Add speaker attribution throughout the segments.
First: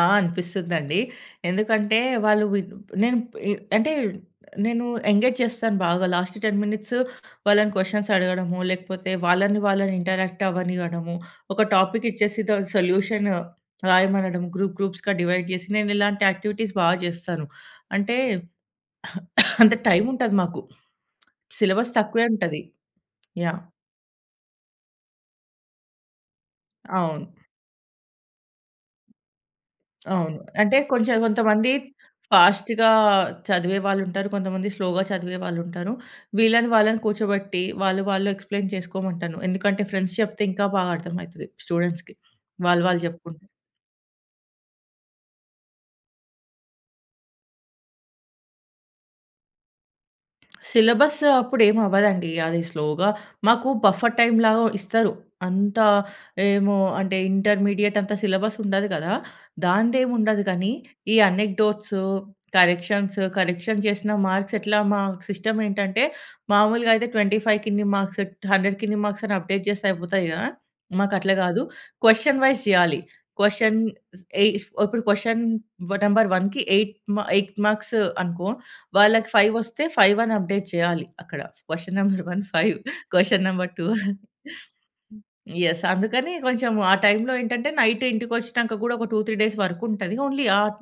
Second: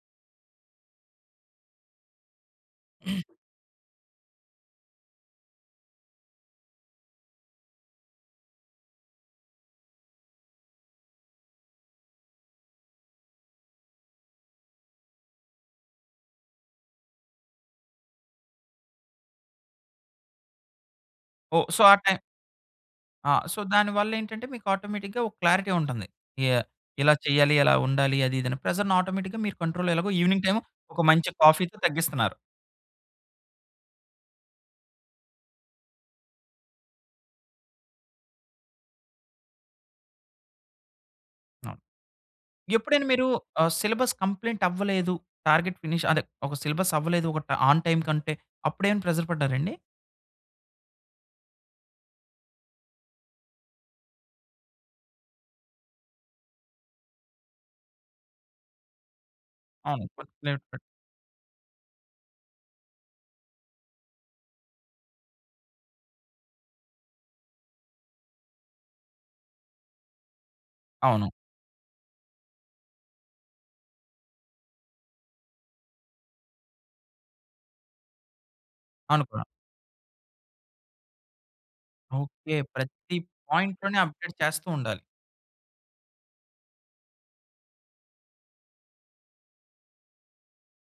Speaker 1: ఆ! అనిపిస్తుందండి. ఎందుకంటే వాళ్ళు విన్ నేను అంటే నేను ఎంగేజ్ చేస్తాను బాగా లాస్ట్ 10 మినిట్స్ వాళ్ళని క్వెషన్స్ అడగడము, లేకపోతే వాళ్ళని వాళ్ళని ఇంటరాక్ట్ అవ్వనివ్వడము, ఒక టాపిక్ ఇచ్చేసి దాని సొల్యూషన్ రాయమనడం గ్రూప్ గ్రూప్స్‌గా డివైడ్ జేసి, నేను ఇలాంటి యాక్టివిటీస్ బా జేస్తాను. అంటే అంత టైం ఉంటాది మాకు.
Speaker 2: ఓహ్! సో,
Speaker 1: సిలబస్
Speaker 2: ఆ టైం
Speaker 1: తక్కువే ఉంటది.
Speaker 2: ఆ! So,
Speaker 1: yeah!
Speaker 2: దానివల్ల ఏంటంటే మీకు ఆటోమేటిక్‌గా ఒక క్లారిటీ ఉంటుంది. ఎ ఇలా
Speaker 1: అవును.
Speaker 2: చెయ్యాలి, ఇలా ఉండాలి అది, ఇది అని. ప్రెషర్‌ని ఆటోమేటిక్‌గా మీరు కంట్రోల్‌లో ఎలాగో
Speaker 1: అవును.
Speaker 2: ఈవినింగ్ టైము
Speaker 1: అంటే
Speaker 2: ఒక
Speaker 1: కొంచెం
Speaker 2: మంచి
Speaker 1: కొంతమంది
Speaker 2: కాఫీ‌తో తగ్గిస్తున్నారు.
Speaker 1: ఫాస్ట్‌గా చదివే వాళ్ళుంటారు. కొంతమంది స్లో‌గా చదివే వాళ్ళుంటారు. వీళ్ళని వాళ్ళని కూర్చోబెట్టి వాళ్ళు వాళ్ళు ఎక్స్‌ప్లెయిన్ చేసుకోమంటాను. ఎందుకంటే ఫ్రెండ్స్ చెప్తే ఇంకా బాగా అర్థం అయితది
Speaker 2: అవును.
Speaker 1: స్టూడెంట్స్‌కి. వాళ్ళు వాళ్ళు
Speaker 2: ఎప్పుడైనా మీరు
Speaker 1: జెప్పుకుంటే.
Speaker 2: ఆహ్, సిలబస్ కంప్లెయింట్ అవ్వలేదు. టార్గెట్ ఫినిష్ అదే ఒక సిలబస్ అవ్వలేదు. ఒక ట్ ఆన్ టైమ్ కంటే అప్పుడేమైనా ప్రెషర్ పడ్డారండి?
Speaker 1: సిలబస్ అప్పుడు ఏం అవ్వదండి. అది స్లో‌గా మాకు బఫర్ టైమ్‌లాగా ఇస్తారు. అంత ఏమో అంటే ఇంటర్మీడియేటంత సిలబసుండదు గదా!
Speaker 2: అవును. వర్క్
Speaker 1: దాందేముండదు గానీ
Speaker 2: రేలేటెడ్
Speaker 1: ఈ అనెక్డోట్స్, కరెక్షన్స్ కరెక్షన్ జేసిన మార్క్స్ ఎట్లా మాకు సిస్టమ్ ఏంటంటే మామూలుగయితే 25 కి ఇన్ని మార్క్స్, 100కి ఇన్ని మార్క్స్ అని అప్డేట్ జేస్తే అయిపోతాయి గదా!
Speaker 2: అవును.
Speaker 1: మాకట్ల గాదు. క్వెషన్ వైస్ జెయాలి. క్వెషన్స్ ఎ ఇప్పుడు క్వెషన్ నంబర్ 1కి 8 మ 8 మార్క్స్ అనుకో వాళ్ళకి
Speaker 2: అనుకున్నా.
Speaker 1: 5 ఒస్తే 5 అని అప్డేట్ చేయాలి అక్కడ. Question number 1
Speaker 2: okay.
Speaker 1: 5
Speaker 2: ప్రతి
Speaker 1: క్వెషన్ నంబర్ 2
Speaker 2: పాయింట్‌లోని
Speaker 1: ఆహ్
Speaker 2: అప్డేట్ చేస్తూ ఉండాలి.
Speaker 1: యెస్. అందుకని కొంచెం ఆ టైములో ఏంటంటే నైట్ ఇంటికి ఒచ్చినంక గూడా ఒక 2, 3 డేస్ వర్క్ ఉంటది. ఓన్లీ ఆన్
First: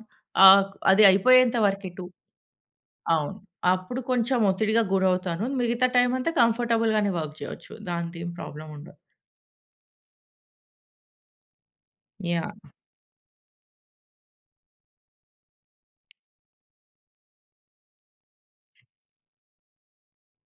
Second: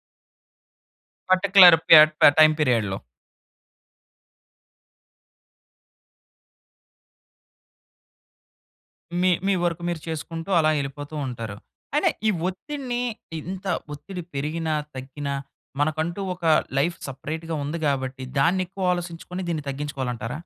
Speaker 1: ఆక్ అది అయిపోయేంత
Speaker 2: పర్టిక్యులర్
Speaker 1: వరకే 2
Speaker 2: పియట్ టైమ్ పీరియడ్‌లో.
Speaker 1: అవును. అప్పుడు కొంచెం ఒత్తిడిగా గురవుతాను. మిగతా టైమంతా కంఫర్టబుల్ గానే వర్క్ జేయొచ్చు దాంతో ఏం ప్రాబ్లముండదు.
Speaker 2: మీ మీ వర్క్ మీరు చేసుకుంటూ అలా ఎళ్ళిపోతూ ఉంటారు. అయినా ఈ
Speaker 1: యాహ్!
Speaker 2: ఒత్తిడిని ఇంత ఒత్తిడి పెరిగినా, తగ్గినా మనకంటూ ఒక లైఫ్ సెపరేట్‌గా ఉంది గాబట్టి దాన్ని ఎక్కువ ఆలోసించుకొని దీన్ని తగ్గించుకోవాలంటారా?